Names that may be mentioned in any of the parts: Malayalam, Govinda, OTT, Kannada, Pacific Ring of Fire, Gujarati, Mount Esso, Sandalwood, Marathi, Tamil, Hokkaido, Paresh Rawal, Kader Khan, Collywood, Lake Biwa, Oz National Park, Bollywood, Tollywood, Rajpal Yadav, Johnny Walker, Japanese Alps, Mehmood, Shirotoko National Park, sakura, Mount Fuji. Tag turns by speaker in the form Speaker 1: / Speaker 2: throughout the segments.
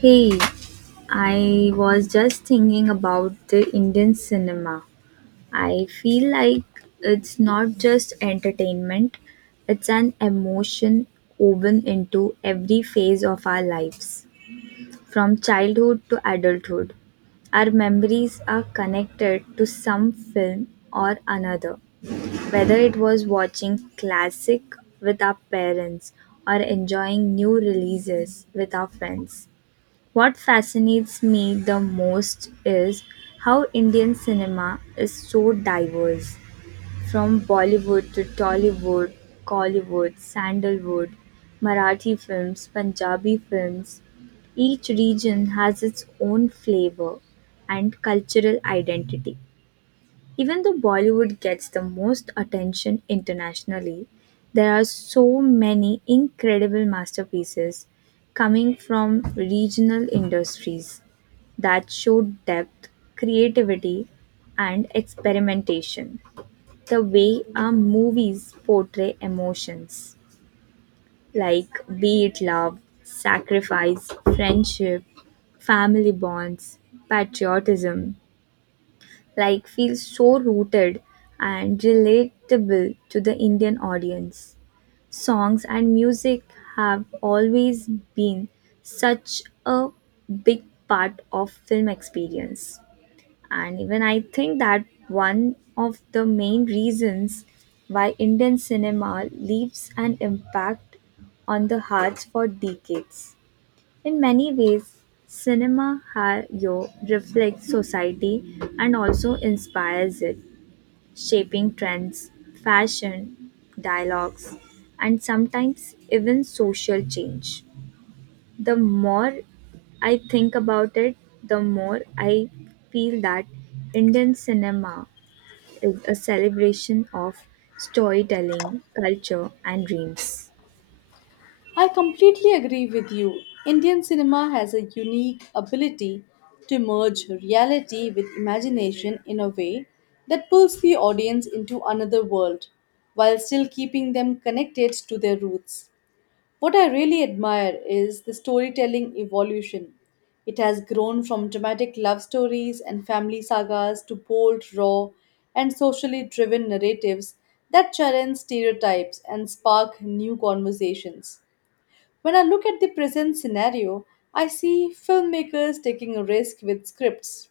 Speaker 1: Hey, I was just thinking about the Indian cinema. I feel like it's not just entertainment, it's an emotion woven into every phase of our lives, from childhood to adulthood. Our memories are connected to some film or another, whether it was watching classic with our parents or enjoying new releases with our friends. What fascinates me the most is how Indian cinema is so diverse, from Bollywood to Tollywood, Collywood, Sandalwood, Marathi films, Punjabi films. Each region has its own flavor and cultural identity. Even though Bollywood gets the most attention internationally, there are so many incredible masterpieces coming from regional industries that show depth, creativity, and experimentation. The way our movies portray emotions, like be it love, sacrifice, friendship, family bonds, patriotism, like feels so rooted and relatable to the Indian audience. Songs and music have always been such a big part of film experience. And even I think that one of the main reasons why Indian cinema leaves an impact on the hearts for decades. In many ways, cinema ha- yo reflects society and also inspires it, shaping trends, fashion, dialogues, and sometimes even social change. The more I think about it, the more I feel that Indian cinema is a celebration of storytelling, culture, and dreams.
Speaker 2: I completely agree with you. Indian cinema has a unique ability to merge reality with imagination in a way that pulls the audience into another world while still keeping them connected to their roots. What I really admire is the storytelling evolution. It has grown from dramatic love stories and family sagas to bold, raw, and socially driven narratives that challenge stereotypes and spark new conversations. When I look at the present scenario, I see filmmakers taking a risk with scripts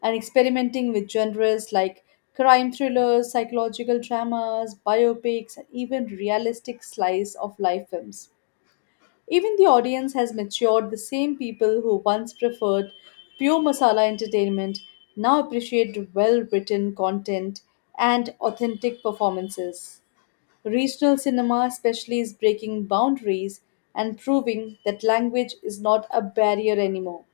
Speaker 2: and experimenting with genres like crime thrillers, psychological dramas, biopics, and even realistic slice of life films. Even the audience has matured, the same people who once preferred pure masala entertainment now appreciate well written content and authentic performances. Regional cinema, especially, is breaking boundaries and proving that language is not a barrier anymore.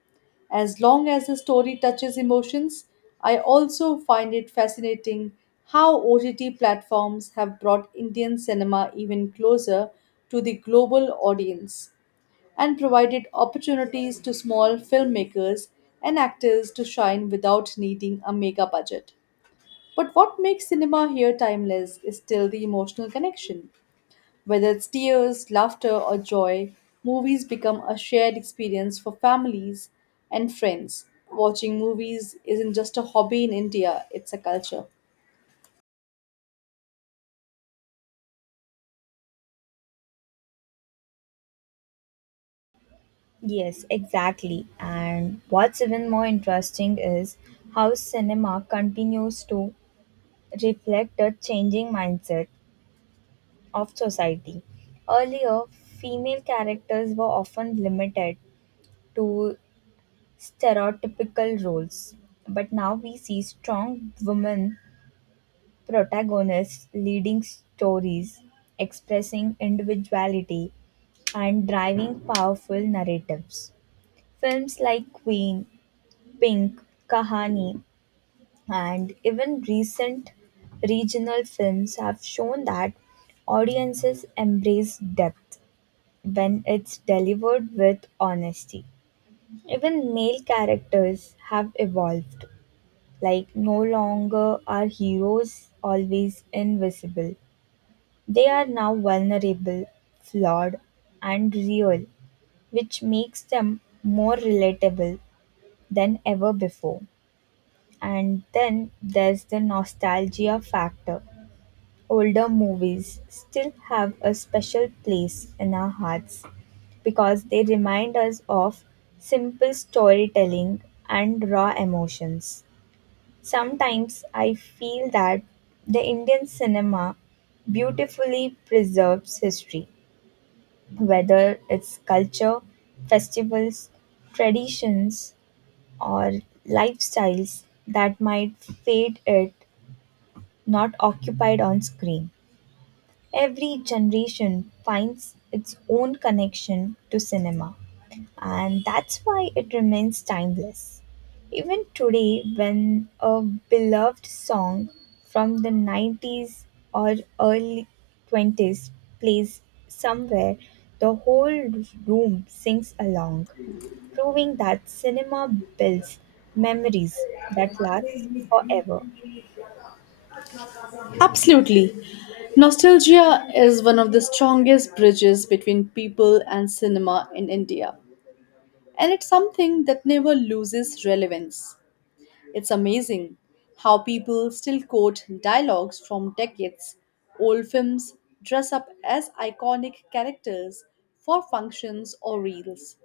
Speaker 2: As long as the story touches emotions, I also find it fascinating how OTT platforms have brought Indian cinema even closer to the global audience and provided opportunities to small filmmakers and actors to shine without needing a mega budget. But what makes cinema here timeless is still the emotional connection. Whether it's tears, laughter, or joy, movies become a shared experience for families and friends. Watching movies isn't just a hobby in India, it's a culture.
Speaker 1: Yes, exactly. And what's even more interesting is how cinema continues to reflect the changing mindset of society. Earlier, female characters were often limited to stereotypical roles, but now we see strong women protagonists leading stories, expressing individuality, and driving powerful narratives. Films like Queen, Pink, Kahani, and even recent regional films have shown that audiences embrace depth when it's delivered with honesty. Even male characters have evolved, like, no longer are heroes always invisible. They are now vulnerable, flawed, and real, which makes them more relatable than ever before. And then there's the nostalgia factor. Older movies still have a special place in our hearts because they remind us of simple storytelling and raw emotions. Sometimes I feel that the Indian cinema beautifully preserves history, whether it's culture, festivals, traditions, or lifestyles that might fade it not occupied on screen. Every generation finds its own connection to cinema, and that's why it remains timeless. Even today, when a beloved song from the 90s or early 20s plays somewhere, the whole room sings along, proving that cinema builds memories that last forever.
Speaker 2: Absolutely. Nostalgia is one of the strongest bridges between people and cinema in India, and it's something that never loses relevance. It's amazing how people still quote dialogues from decades old films, dress up as iconic characters for functions or reels,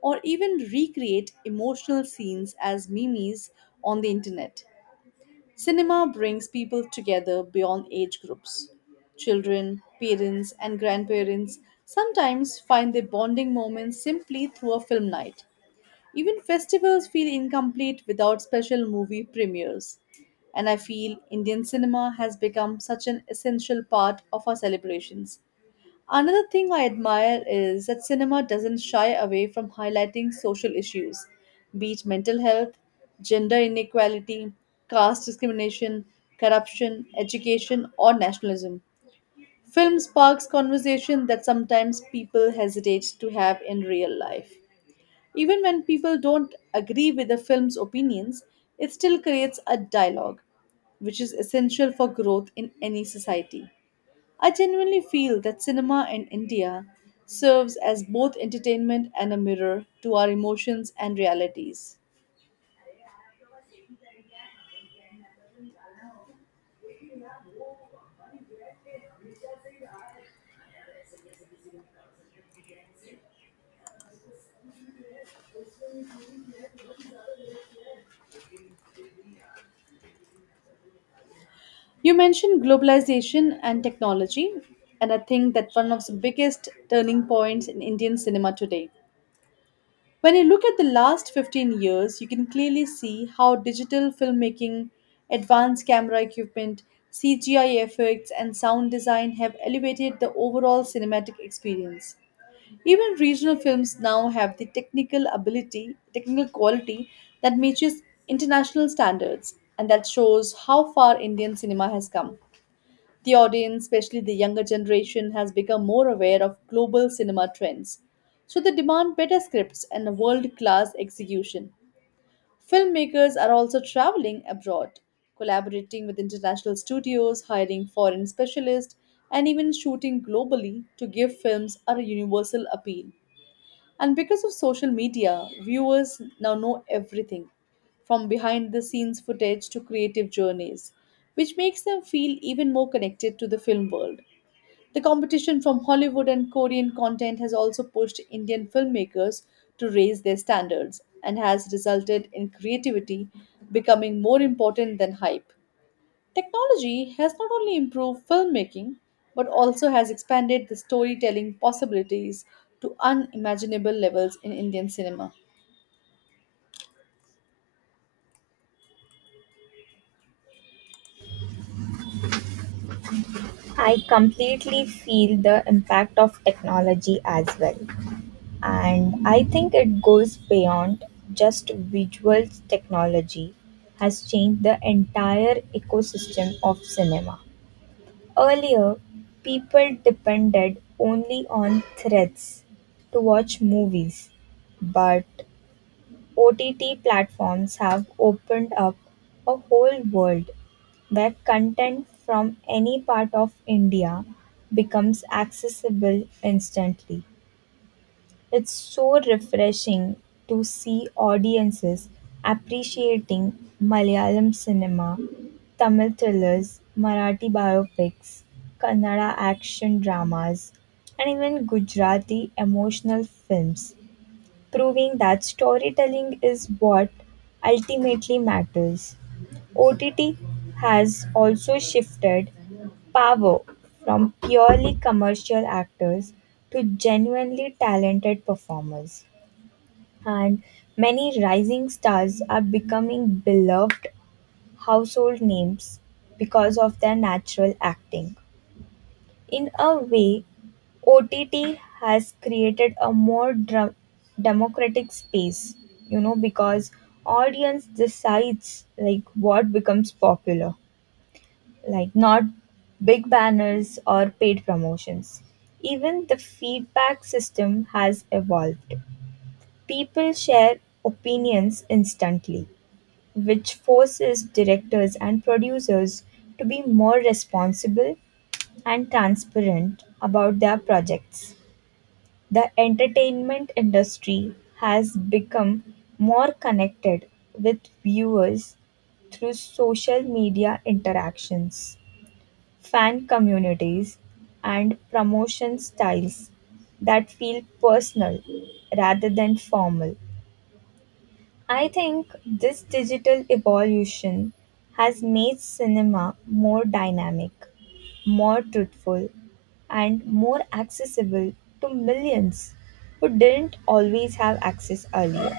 Speaker 2: or even recreate emotional scenes as memes on the internet. Cinema brings people together beyond age groups. Children, parents, and grandparents sometimes find their bonding moments simply through a film night. Even festivals feel incomplete without special movie premieres. And I feel Indian cinema has become such an essential part of our celebrations. Another thing I admire is that cinema doesn't shy away from highlighting social issues, be it mental health, gender inequality, caste discrimination, corruption, education, or nationalism. Film sparks conversation that sometimes people hesitate to have in real life. Even when people don't agree with the film's opinions, it still creates a dialogue, which is essential for growth in any society. I genuinely feel that cinema in India serves as both entertainment and a mirror to our emotions and realities. You mentioned globalization and technology, and I think that one of the biggest turning points in Indian cinema today. When you look at the last 15 years, you can clearly see how digital filmmaking, advanced camera equipment, CGI effects, and sound design have elevated the overall cinematic experience. Even regional films now have the technical ability, technical quality that matches international standards, and that shows how far Indian cinema has come. The audience, especially the younger generation, has become more aware of global cinema trends. So they demand better scripts and world class execution. Filmmakers are also traveling abroad, collaborating with international studios, hiring foreign specialists, and even shooting globally to give films a universal appeal. And because of social media, viewers now know everything from behind the scenes footage to creative journeys, which makes them feel even more connected to the film world. The competition from Hollywood and Korean content has also pushed Indian filmmakers to raise their standards and has resulted in creativity becoming more important than hype. Technology has not only improved filmmaking but also has expanded the storytelling possibilities to unimaginable levels in Indian cinema.
Speaker 1: I completely feel the impact of technology as well. And I think it goes beyond just visual. Technology has changed the entire ecosystem of cinema. Earlier, people depended only on threads to watch movies, but OTT platforms have opened up a whole world where content from any part of India becomes accessible instantly. It's so refreshing to see audiences appreciating Malayalam cinema, Tamil thrillers, Marathi biopics, Kannada action dramas, and even Gujarati emotional films, proving that storytelling is what ultimately matters. OTT has also shifted power from purely commercial actors to genuinely talented performers. And many rising stars are becoming beloved household names because of their natural acting. In a way, OTT has created a more democratic space, you know, because audience decides like what becomes popular, like not big banners or paid promotions. Even the feedback system has evolved. People share opinions instantly, which forces directors and producers to be more responsible and transparent about their projects. The entertainment industry has become more connected with viewers through social media interactions, fan communities, and promotion styles that feel personal rather than formal. I think this digital evolution has made cinema more dynamic, more truthful, and more accessible to millions who didn't always have access earlier.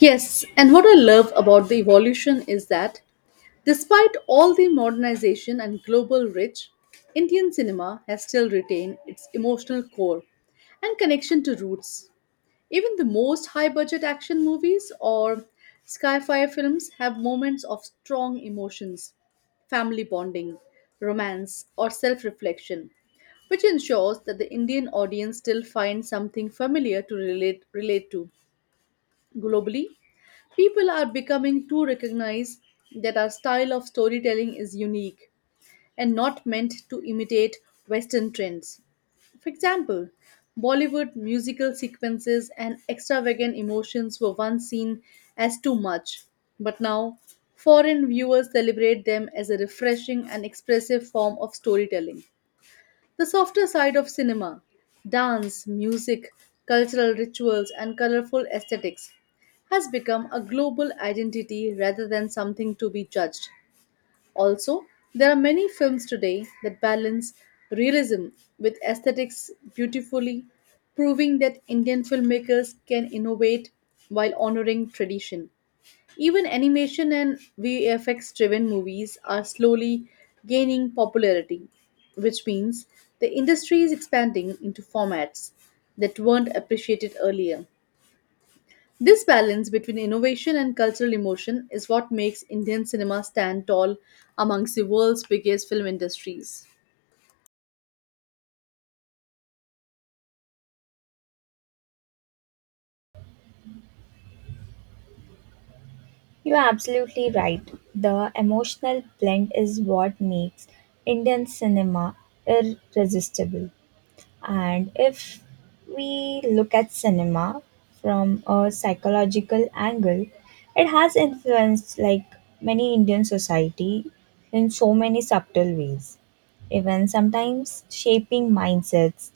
Speaker 2: Yes, and what I love about the evolution is that despite all the modernization and global reach, Indian cinema has still retained its emotional core and connection to roots. Even the most high budget action movies or sci-fi films have moments of strong emotions, family bonding, romance, or self-reflection, which ensures that the Indian audience still finds something familiar to relate to. Globally, people are becoming to recognize that our style of storytelling is unique and not meant to imitate Western trends. For example, Bollywood musical sequences and extravagant emotions were once seen as too much, but now foreign viewers celebrate them as a refreshing and expressive form of storytelling. The softer side of cinema dance, music, cultural rituals, and colorful aesthetics has become a global identity rather than something to be judged. Also, there are many films today that balance realism with aesthetics beautifully, proving that Indian filmmakers can innovate while honoring tradition. Even animation and VFX driven movies are slowly gaining popularity, which means the industry is expanding into formats that weren't appreciated earlier. This balance between innovation and cultural emotion is what makes Indian cinema stand tall amongst the world's biggest film industries.
Speaker 1: You're absolutely right. The emotional blend is what makes Indian cinema irresistible. And if we look at cinema from a psychological angle, it has influenced like many Indian society in so many subtle ways, even sometimes shaping mindsets,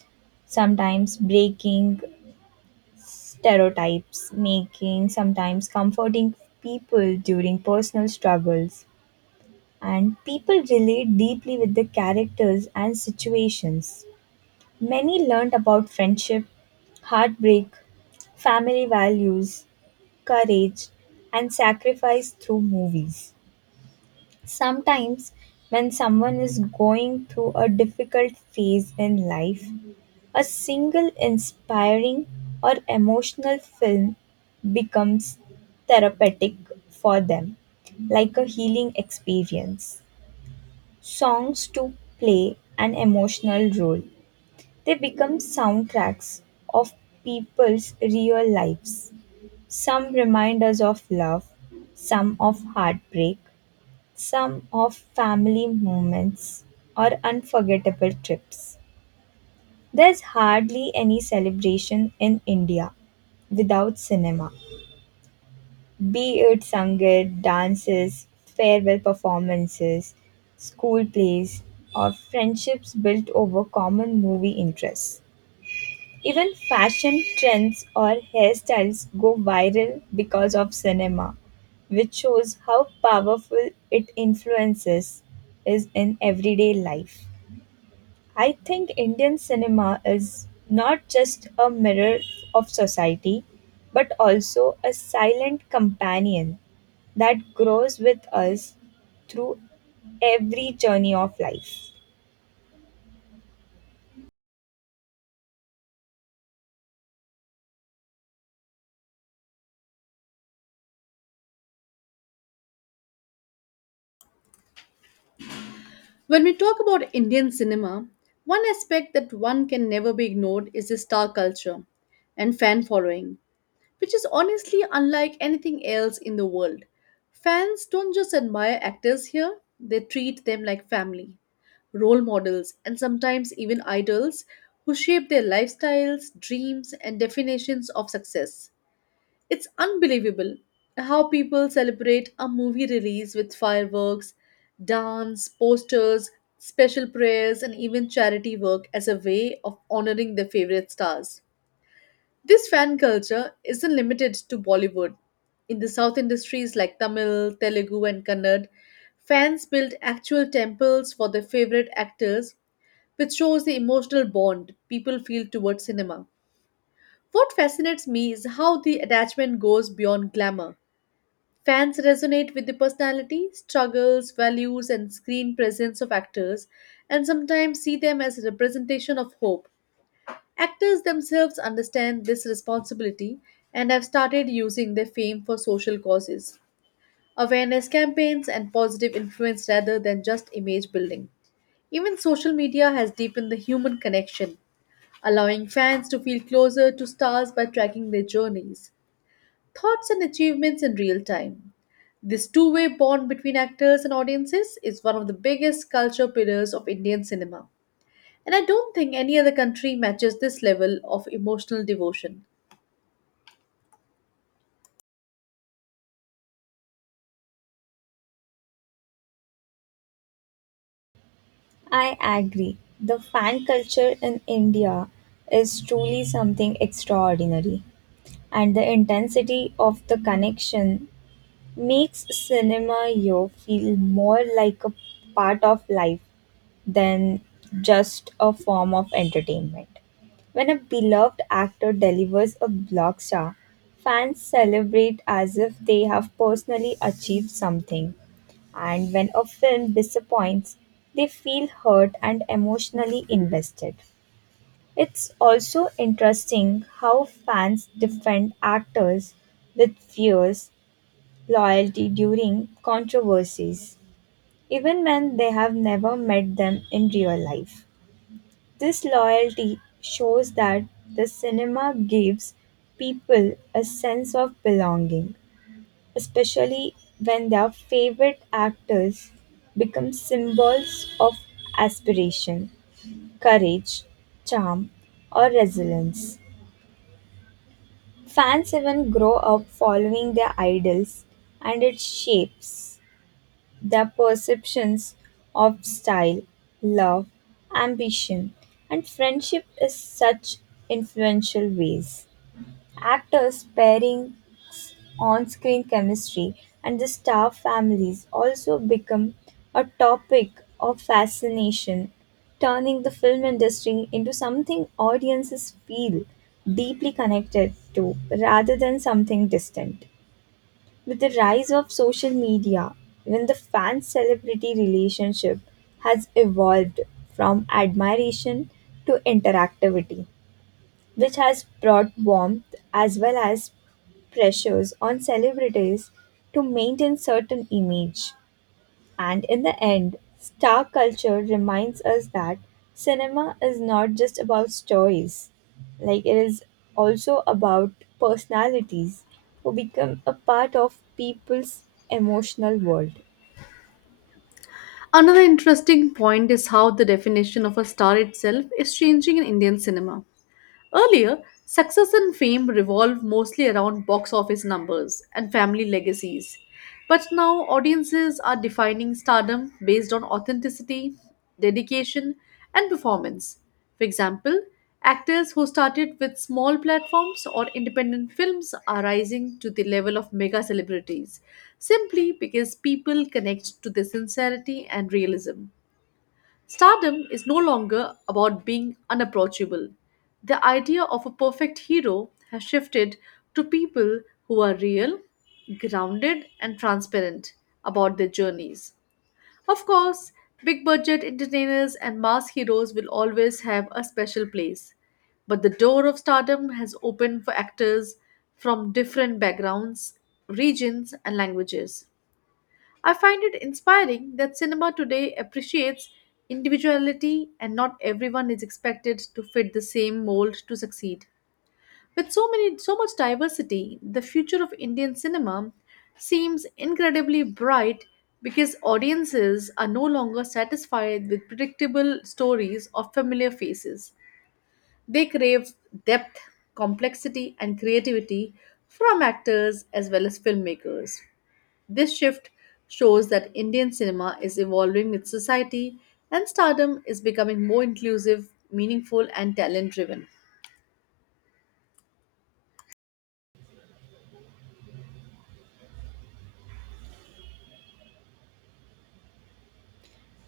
Speaker 1: sometimes breaking stereotypes, making sometimes comforting people during personal struggles. And people relate deeply with the characters and situations. Many learned about friendship, heartbreak, family values, courage, and sacrifice through movies. Sometimes, when someone is going through a difficult phase in life, a single inspiring or emotional film becomes therapeutic for them, like a healing experience. Songs too play an emotional role. They become soundtracks of people's real lives. Some remind us of love, some of heartbreak, some of family moments or unforgettable trips. There's hardly any celebration in India without cinema, be it Sangeet, dances, farewell performances, school plays, or friendships built over common movie interests. Even fashion trends or hairstyles go viral because of cinema, which shows how powerful it influences is in everyday life. I think Indian cinema is not just a mirror of society, but also a silent companion that grows with us through every journey of life.
Speaker 2: When we talk about Indian cinema, one aspect that one can never be ignored is the star culture and fan following, which is honestly unlike anything else in the world. Fans don't just admire actors here, they treat them like family, role models, and sometimes even idols who shape their lifestyles, dreams, and definitions of success. It's unbelievable how people celebrate a movie release with fireworks, dance, posters, special prayers, and even charity work as a way of honoring their favorite stars. This fan culture isn't limited to Bollywood. In the South industries like Tamil, Telugu, and Kannad, fans build actual temples for their favorite actors, which shows the emotional bond people feel towards cinema. What fascinates me is how the attachment goes beyond glamour. Fans resonate with the personality, struggles, values, and screen presence of actors, and sometimes see them as a representation of hope. Actors themselves understand this responsibility and have started using their fame for social causes, awareness campaigns, and positive influence rather than just image building. Even social media has deepened the human connection, allowing fans to feel closer to stars by tracking their journeys, thoughts, and achievements in real time. This two-way bond between actors and audiences is one of the biggest culture pillars of Indian cinema. And I don't think any other country matches this level of emotional devotion.
Speaker 1: I agree. The fan culture in India is truly something extraordinary, and the intensity of the connection makes cinema you feel more like a part of life than just a form of entertainment. When a beloved actor delivers a blockbuster, fans celebrate as if they have personally achieved something. And when a film disappoints, they feel hurt and emotionally invested. It's also interesting how fans defend actors with fears loyalty during controversies, even when they have never met them in real life. This loyalty shows that the cinema gives people a sense of belonging, especially when their favorite actors become symbols of aspiration, courage, charm, or resilience. Fans even grow up following their idols, and it shapes their perceptions of style, love, ambition, and friendship is such influential ways. Actors' pairings, on-screen chemistry, and the star families also become a topic of fascination, turning the film industry into something audiences feel deeply connected to rather than something distant. With the rise of social media, even the fan celebrity relationship has evolved from admiration to interactivity, which has brought warmth as well as pressures on celebrities to maintain certain image. And in the end, star culture reminds us that cinema is not just about stories, like, it is also about personalities who become a part of people's emotional world.
Speaker 2: Another interesting point is how the definition of a star itself is changing in Indian cinema. Earlier, success and fame revolved mostly around box office numbers and family legacies. But now, audiences are defining stardom based on authenticity, dedication, and performance. For example, actors who started with small platforms or independent films are rising to the level of mega celebrities simply because people connect to their sincerity and realism. Stardom is no longer about being unapproachable. The idea of a perfect hero has shifted to people who are real, grounded, and transparent about their journeys. Of course, big budget entertainers and mass heroes will always have a special place, but the door of stardom has opened for actors from different backgrounds, regions, and languages. I find it inspiring that cinema today appreciates individuality and not everyone is expected to fit the same mold to succeed. With so much diversity, the future of Indian cinema seems incredibly bright because audiences are no longer satisfied with predictable stories or familiar faces. They crave depth, complexity and creativity from actors as well as filmmakers. This shift shows that Indian cinema is evolving with society and stardom is becoming more inclusive, meaningful, and talent driven.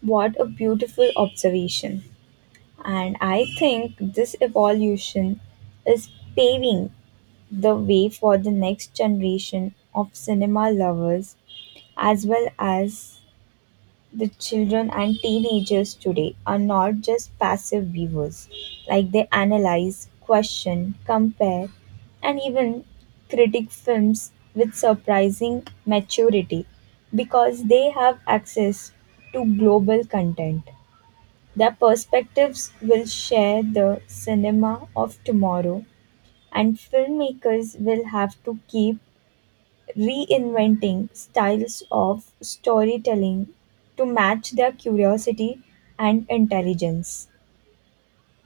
Speaker 1: What a beautiful observation! And I think this evolution is paving the way for the next generation of cinema lovers as well as the children and teenagers today are not just passive viewers, like they analyze, question, compare, and even critique films with surprising maturity because they have access to global content. Their perspectives will share the cinema of tomorrow, and filmmakers will have to keep reinventing styles of storytelling to match their curiosity and intelligence.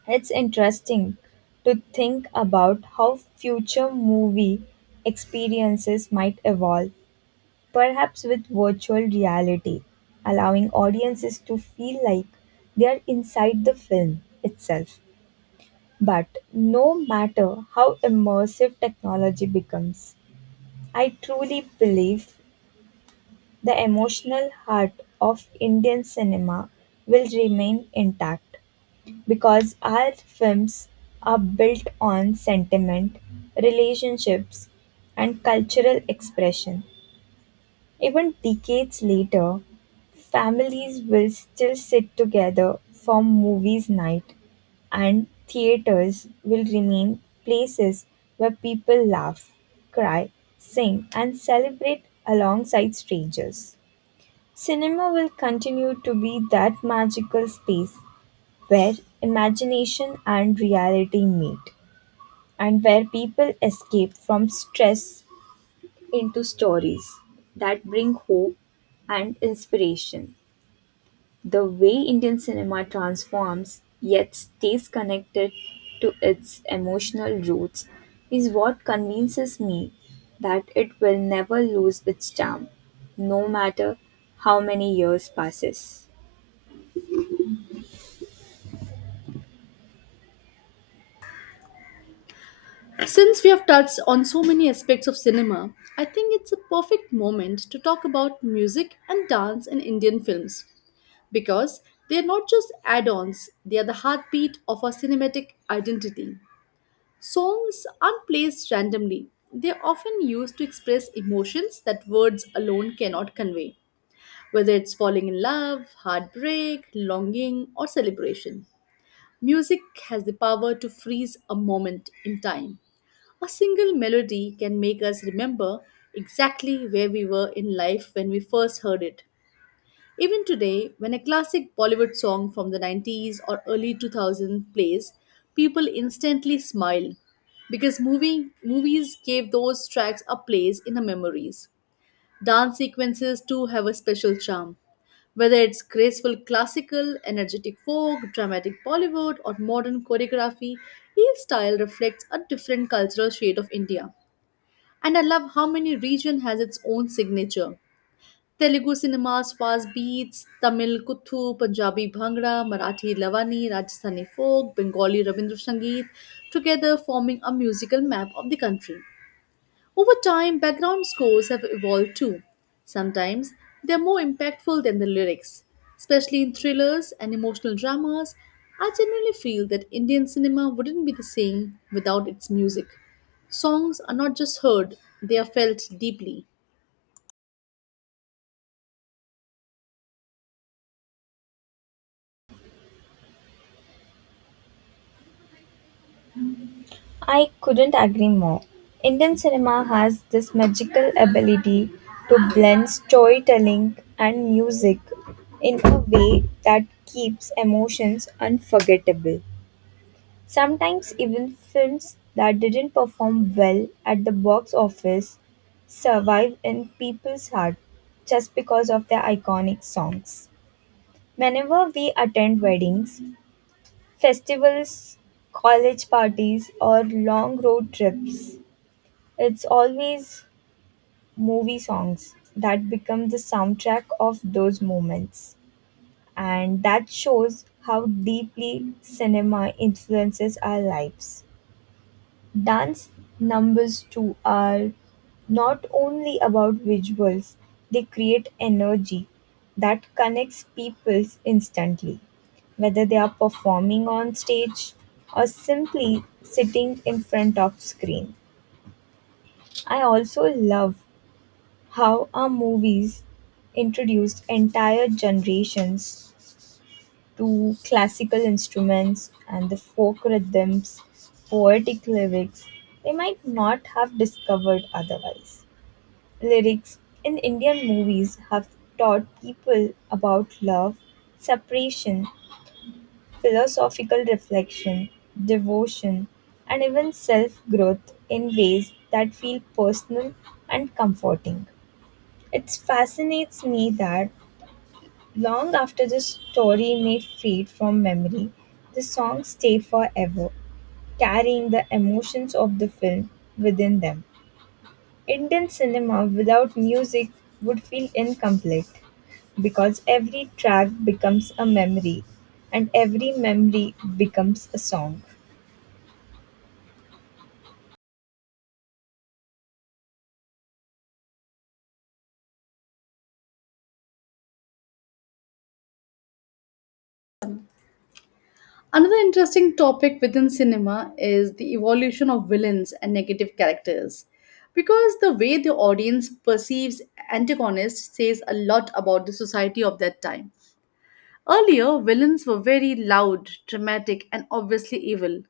Speaker 1: It's interesting to think about how future movie experiences might evolve, perhaps with virtual reality, allowing audiences to feel like they are inside the film itself. But no matter how immersive technology becomes, I truly believe the emotional heart of Indian cinema will remain intact because our films are built on sentiment, relationships, and cultural expression. Even decades later, families will still sit together for movies night, and theaters will remain places where people laugh, cry, sing, and celebrate alongside strangers. Cinema will continue to be that magical space where imagination and reality meet, and where people escape from stress into stories that bring hope and inspiration. The way Indian cinema transforms yet stays connected to its emotional roots is what convinces me that it will never lose its charm, no matter how many years passes.
Speaker 2: Since we have touched on so many aspects of cinema, I think it's a perfect moment to talk about music and dance in Indian films because they are not just add ons, they are the heartbeat of our cinematic identity. Songs aren't placed randomly, they are often used to express emotions that words alone cannot convey, whether it's falling in love, heartbreak, longing, or celebration. Music has the power to freeze a moment in time. A single melody can make us remember exactly where we were in life when we first heard it. Even today, when a classic Bollywood song from the 90s or early 2000s plays, people instantly smile because movies gave those tracks a place in our memories. Dance sequences too have a special charm. Whether it's graceful classical, energetic folk, dramatic Bollywood, or modern choreography, each style reflects a different cultural shade of India. And I love how many region has its own signature. Telugu cinema's fast beats, Tamil kuthu, Punjabi bhangra, Marathi lavani, Rajasthani folk, Bengali Rabindra Sangeet, together forming a musical map of the country. Over time, background scores have evolved too. Sometimes they're more impactful than the lyrics, especially in thrillers and emotional dramas. I genuinely feel that Indian cinema wouldn't be the same without its music. Songs are not just heard, they are felt deeply.
Speaker 1: I couldn't agree more. Indian cinema has this magical ability to blend storytelling and music in a way that keeps emotions unforgettable. Sometimes, even films that didn't perform well at the box office survive in people's heart just because of their iconic songs. Whenever we attend weddings, festivals, college parties, or long road trips, it's always movie songs that become the soundtrack of those moments. And that shows how deeply cinema influences our lives. Dance numbers, too, are not only about visuals, they create energy that connects people instantly, whether they are performing on stage or simply sitting in front of screen. I also love how our movies introduced entire generations to classical instruments and the folk rhythms, poetic lyrics they might not have discovered otherwise. Lyrics in Indian movies have taught people about love, separation, philosophical reflection, devotion, and even self growth in ways that feel personal and comforting. It fascinates me that long after the story may fade from memory, the songs stay forever, carrying the emotions of the film within them. Indian cinema without music would feel incomplete because every track becomes a memory and every memory becomes a song.
Speaker 2: Another interesting topic within cinema is the evolution of villains and negative characters, because the way the audience perceives antagonists says a lot about the society of that time. Earlier, villains were very loud, dramatic, and obviously evil.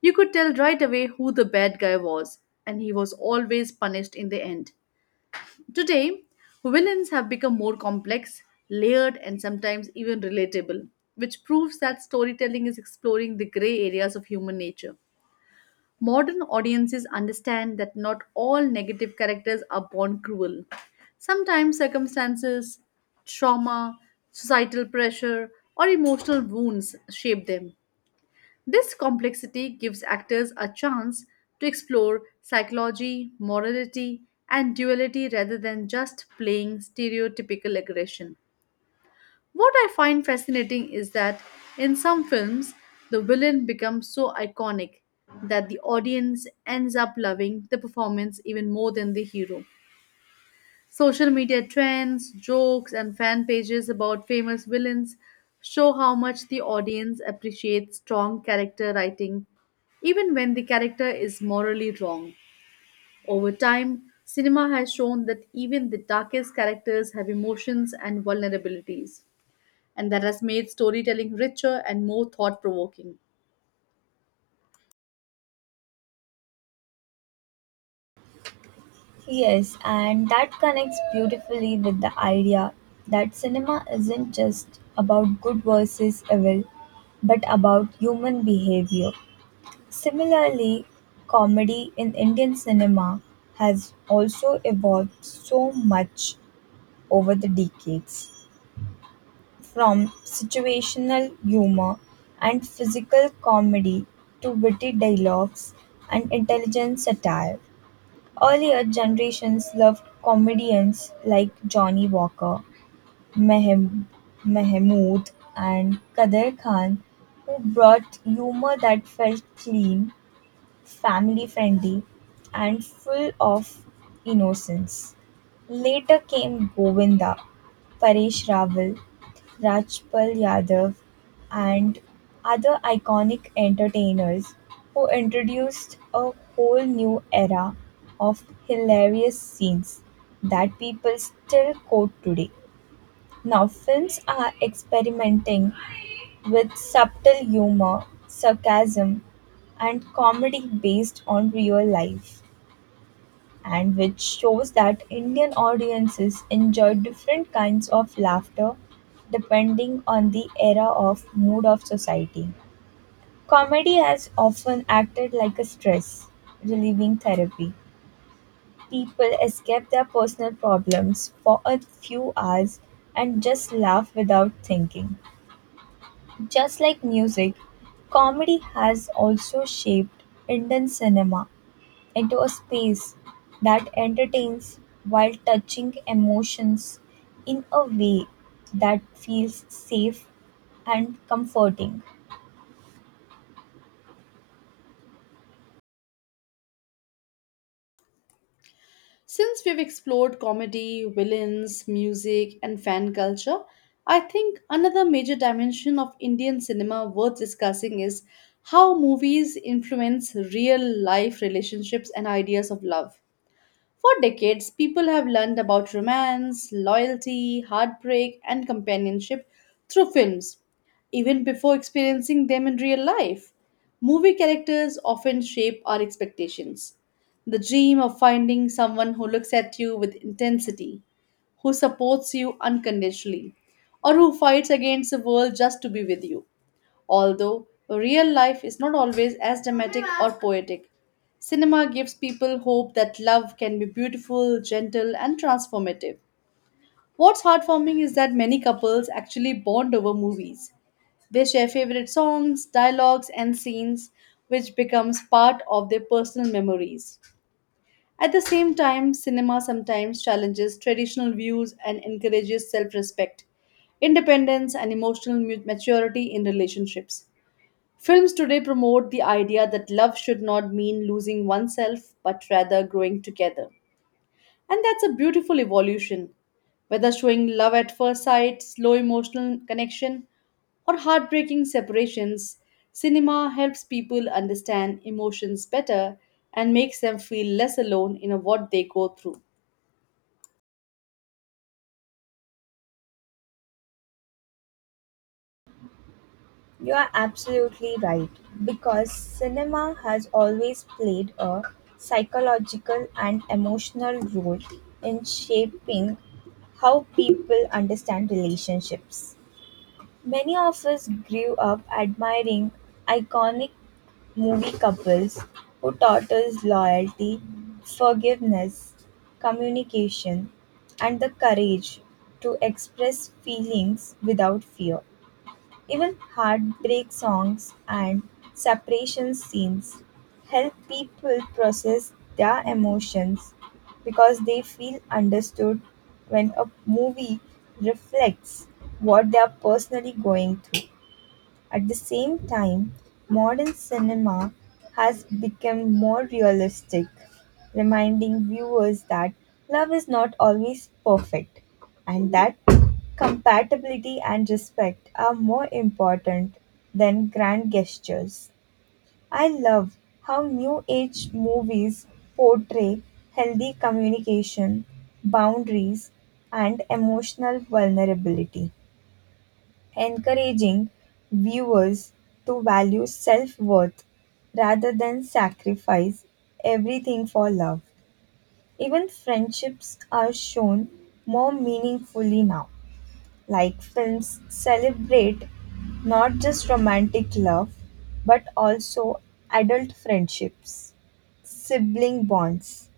Speaker 2: You could tell right away who the bad guy was, and he was always punished in the end. Today, villains have become more complex, layered, and sometimes even relatable, which proves that storytelling is exploring the gray areas of human nature. Modern audiences understand that not all negative characters are born cruel. Sometimes circumstances, trauma, societal pressure, or emotional wounds shape them. This complexity gives actors a chance to explore psychology, morality, and duality rather than just playing stereotypical aggression. What I find fascinating is that in some films, the villain becomes so iconic that the audience ends up loving the performance even more than the hero. Social media trends, jokes, and fan pages about famous villains show how much the audience appreciates strong character writing, even when the character is morally wrong. Over time, cinema has shown that even the darkest characters have emotions and vulnerabilities and that has made storytelling richer and more thought provoking.
Speaker 1: Yes, and that connects beautifully with the idea that cinema isn't just about good versus evil, but about human behavior. Similarly, comedy in Indian cinema has also evolved so much over the decades, from situational humor and physical comedy to witty dialogues and intelligent satire. Earlier generations loved comedians like Johnny Walker, Mehem- Mehmood, and Kader Khan, who brought humor that felt clean, family-friendly, and full of innocence. Later came Govinda, Paresh Rawal, Rajpal Yadav, and other iconic entertainers who introduced a whole new era of hilarious scenes that people still quote today. Now, films are experimenting with subtle humor, sarcasm, and comedy based on real life, and which shows that Indian audiences enjoy different kinds of laughter depending on the era of mood of society. Comedy has often acted like a stress relieving therapy. People escape their personal problems for a few hours and just laugh without thinking. Just like music, comedy has also shaped Indian cinema into a space that entertains while touching emotions in a way that feels safe and comforting.
Speaker 2: Since we've explored comedy, villains, music, and fan culture, I think another major dimension of Indian cinema worth discussing is how movies influence real life relationships and ideas of love. For decades, people have learned about romance, loyalty, heartbreak, and companionship through films, even before experiencing them in real life. Movie characters often shape our expectations. The dream of finding someone who looks at you with intensity, who supports you unconditionally, or who fights against the world just to be with you. Although real life is not always as dramatic or poetic, cinema gives people hope that love can be beautiful, gentle, and transformative. What's heartwarming is that many couples actually bond over movies. They share favorite songs, dialogues, and scenes, which becomes part of their personal memories. At the same time, cinema sometimes challenges traditional views and encourages self respect, independence, and emotional maturity in relationships. Films today promote the idea that love should not mean losing oneself, but rather growing together. And that's a beautiful evolution. Whether showing love at first sight, slow emotional connection, or heartbreaking separations, cinema helps people understand emotions better and makes them feel less alone in what they go through.
Speaker 1: You are absolutely right because cinema has always played a psychological and emotional role in shaping how people understand relationships. Many of us grew up admiring iconic movie couples who taught us loyalty, forgiveness, communication, and the courage to express feelings without fear. Even heartbreak songs and separation scenes help people process their emotions because they feel understood when a movie reflects what they are personally going through. At the same time, modern cinema has become more realistic, reminding viewers that love is not always perfect and that compatibility and respect are more important than grand gestures. I love how new age movies portray healthy communication, boundaries, and emotional vulnerability, encouraging viewers to value self-worth rather than sacrifice everything for love. Even friendships are shown more meaningfully now. Like films celebrate not just romantic love, but also adult friendships, sibling bonds,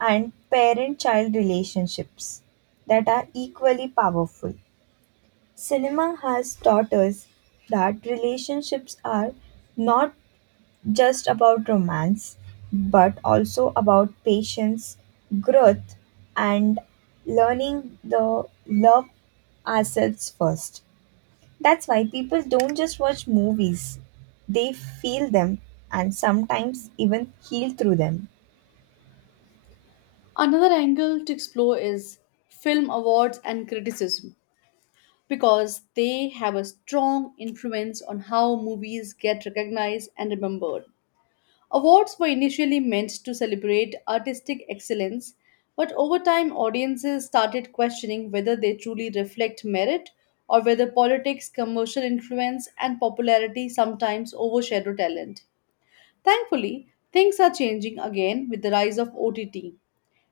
Speaker 1: and parent child relationships that are equally powerful. Cinema has taught us that relationships are not just about romance, but also about patience, growth, and learning the love ourselves first. That's why people don't just watch movies, they feel them and sometimes even heal through them.
Speaker 2: Another angle to explore is film awards and criticism, because they have a strong influence on how movies get recognized and remembered. Awards were initially meant to celebrate artistic excellence, but over time, audiences started questioning whether they truly reflect merit or whether politics, commercial influence, and popularity sometimes overshadow talent. Thankfully, things are changing again with the rise of OTT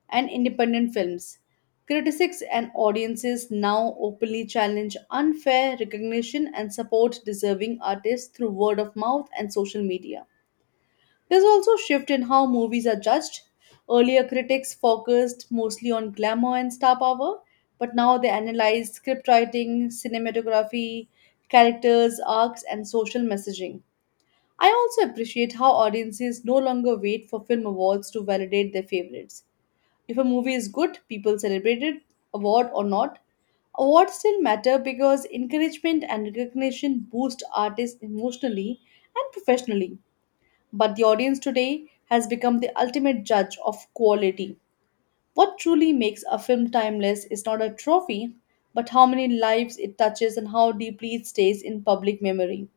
Speaker 2: and independent films. Critics and audiences now openly challenge unfair recognition and support deserving artists through word of mouth and social media. There's also a shift in how movies are judged. Earlier, critics focused mostly on glamour and star power, but now they analyze script writing, cinematography, characters, arcs, and social messaging. I also appreciate how audiences no longer wait for film awards to validate their favorites. If a movie is good, people celebrate it, award or not. Awards still matter because encouragement and recognition boost artists emotionally and professionally. But the audience today has become the ultimate judge of quality. What truly makes a film timeless is not a trophy, but how many lives it touches and how deeply it stays in public memory.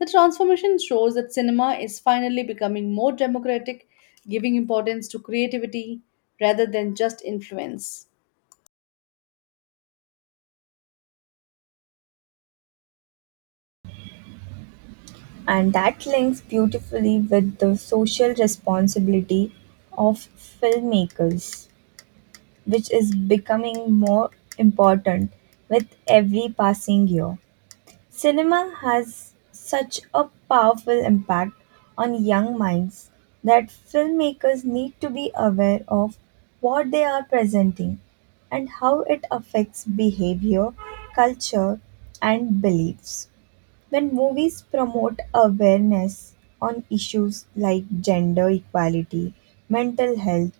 Speaker 2: The transformation shows that cinema is finally becoming more democratic, giving importance to creativity rather than just influence.
Speaker 1: And that links beautifully with the social responsibility of filmmakers, which is becoming more important with every passing year. Cinema has such a powerful impact on young minds that filmmakers need to be aware of what they are presenting and how it affects behavior, culture, and beliefs. When movies promote awareness on issues like gender equality, mental health,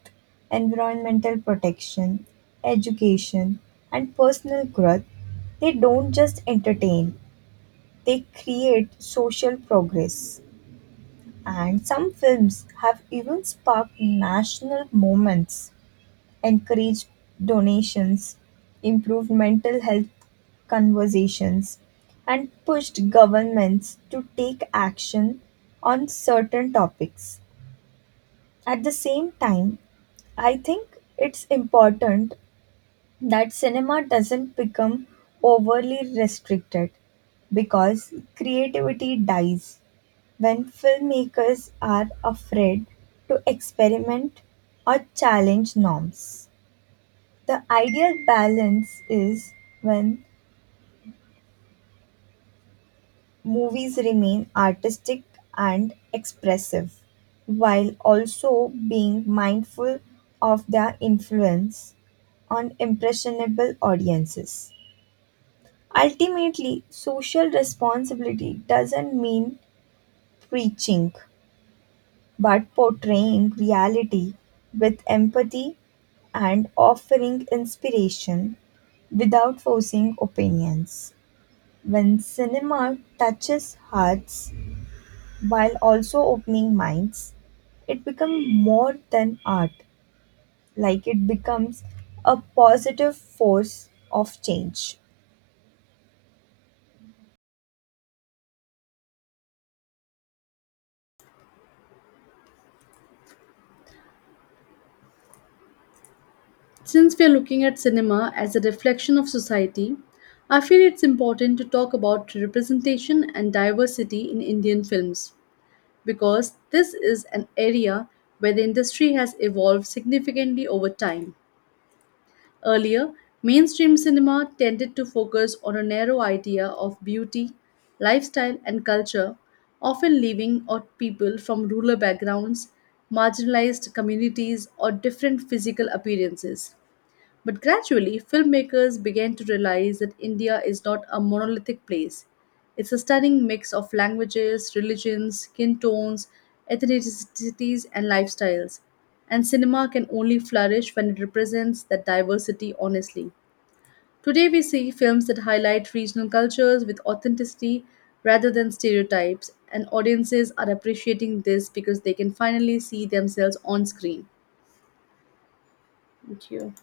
Speaker 1: environmental protection, education, and personal growth, they don't just entertain, they create social progress. And some films have even sparked national moments, encouraged donations, improved mental health conversations, and pushed governments to take action on certain topics. At the same time, I think it's important that cinema doesn't become overly restricted because creativity dies when filmmakers are afraid to experiment or challenge norms. The ideal balance is when movies remain artistic and expressive, while also being mindful of their influence on impressionable audiences. Ultimately, social responsibility doesn't mean preaching, but portraying reality with empathy and offering inspiration without forcing opinions. When cinema touches hearts while also opening minds, it becomes more than art, like it becomes a positive force of change.
Speaker 2: Since we are looking at cinema as a reflection of society, I feel it's important to talk about representation and diversity in Indian films because this is an area where the industry has evolved significantly over time. Earlier, mainstream cinema tended to focus on a narrow idea of beauty, lifestyle, and culture, often leaving out people from rural backgrounds, marginalized communities, or different physical appearances. But gradually, filmmakers began to realize that India is not a monolithic place. It's a stunning mix of languages, religions, skin tones, ethnicities, and lifestyles. And cinema can only flourish when it represents that diversity honestly. Today, we see films that highlight regional cultures with authenticity rather than stereotypes, and audiences are appreciating this because they can finally see themselves on screen. Thank you.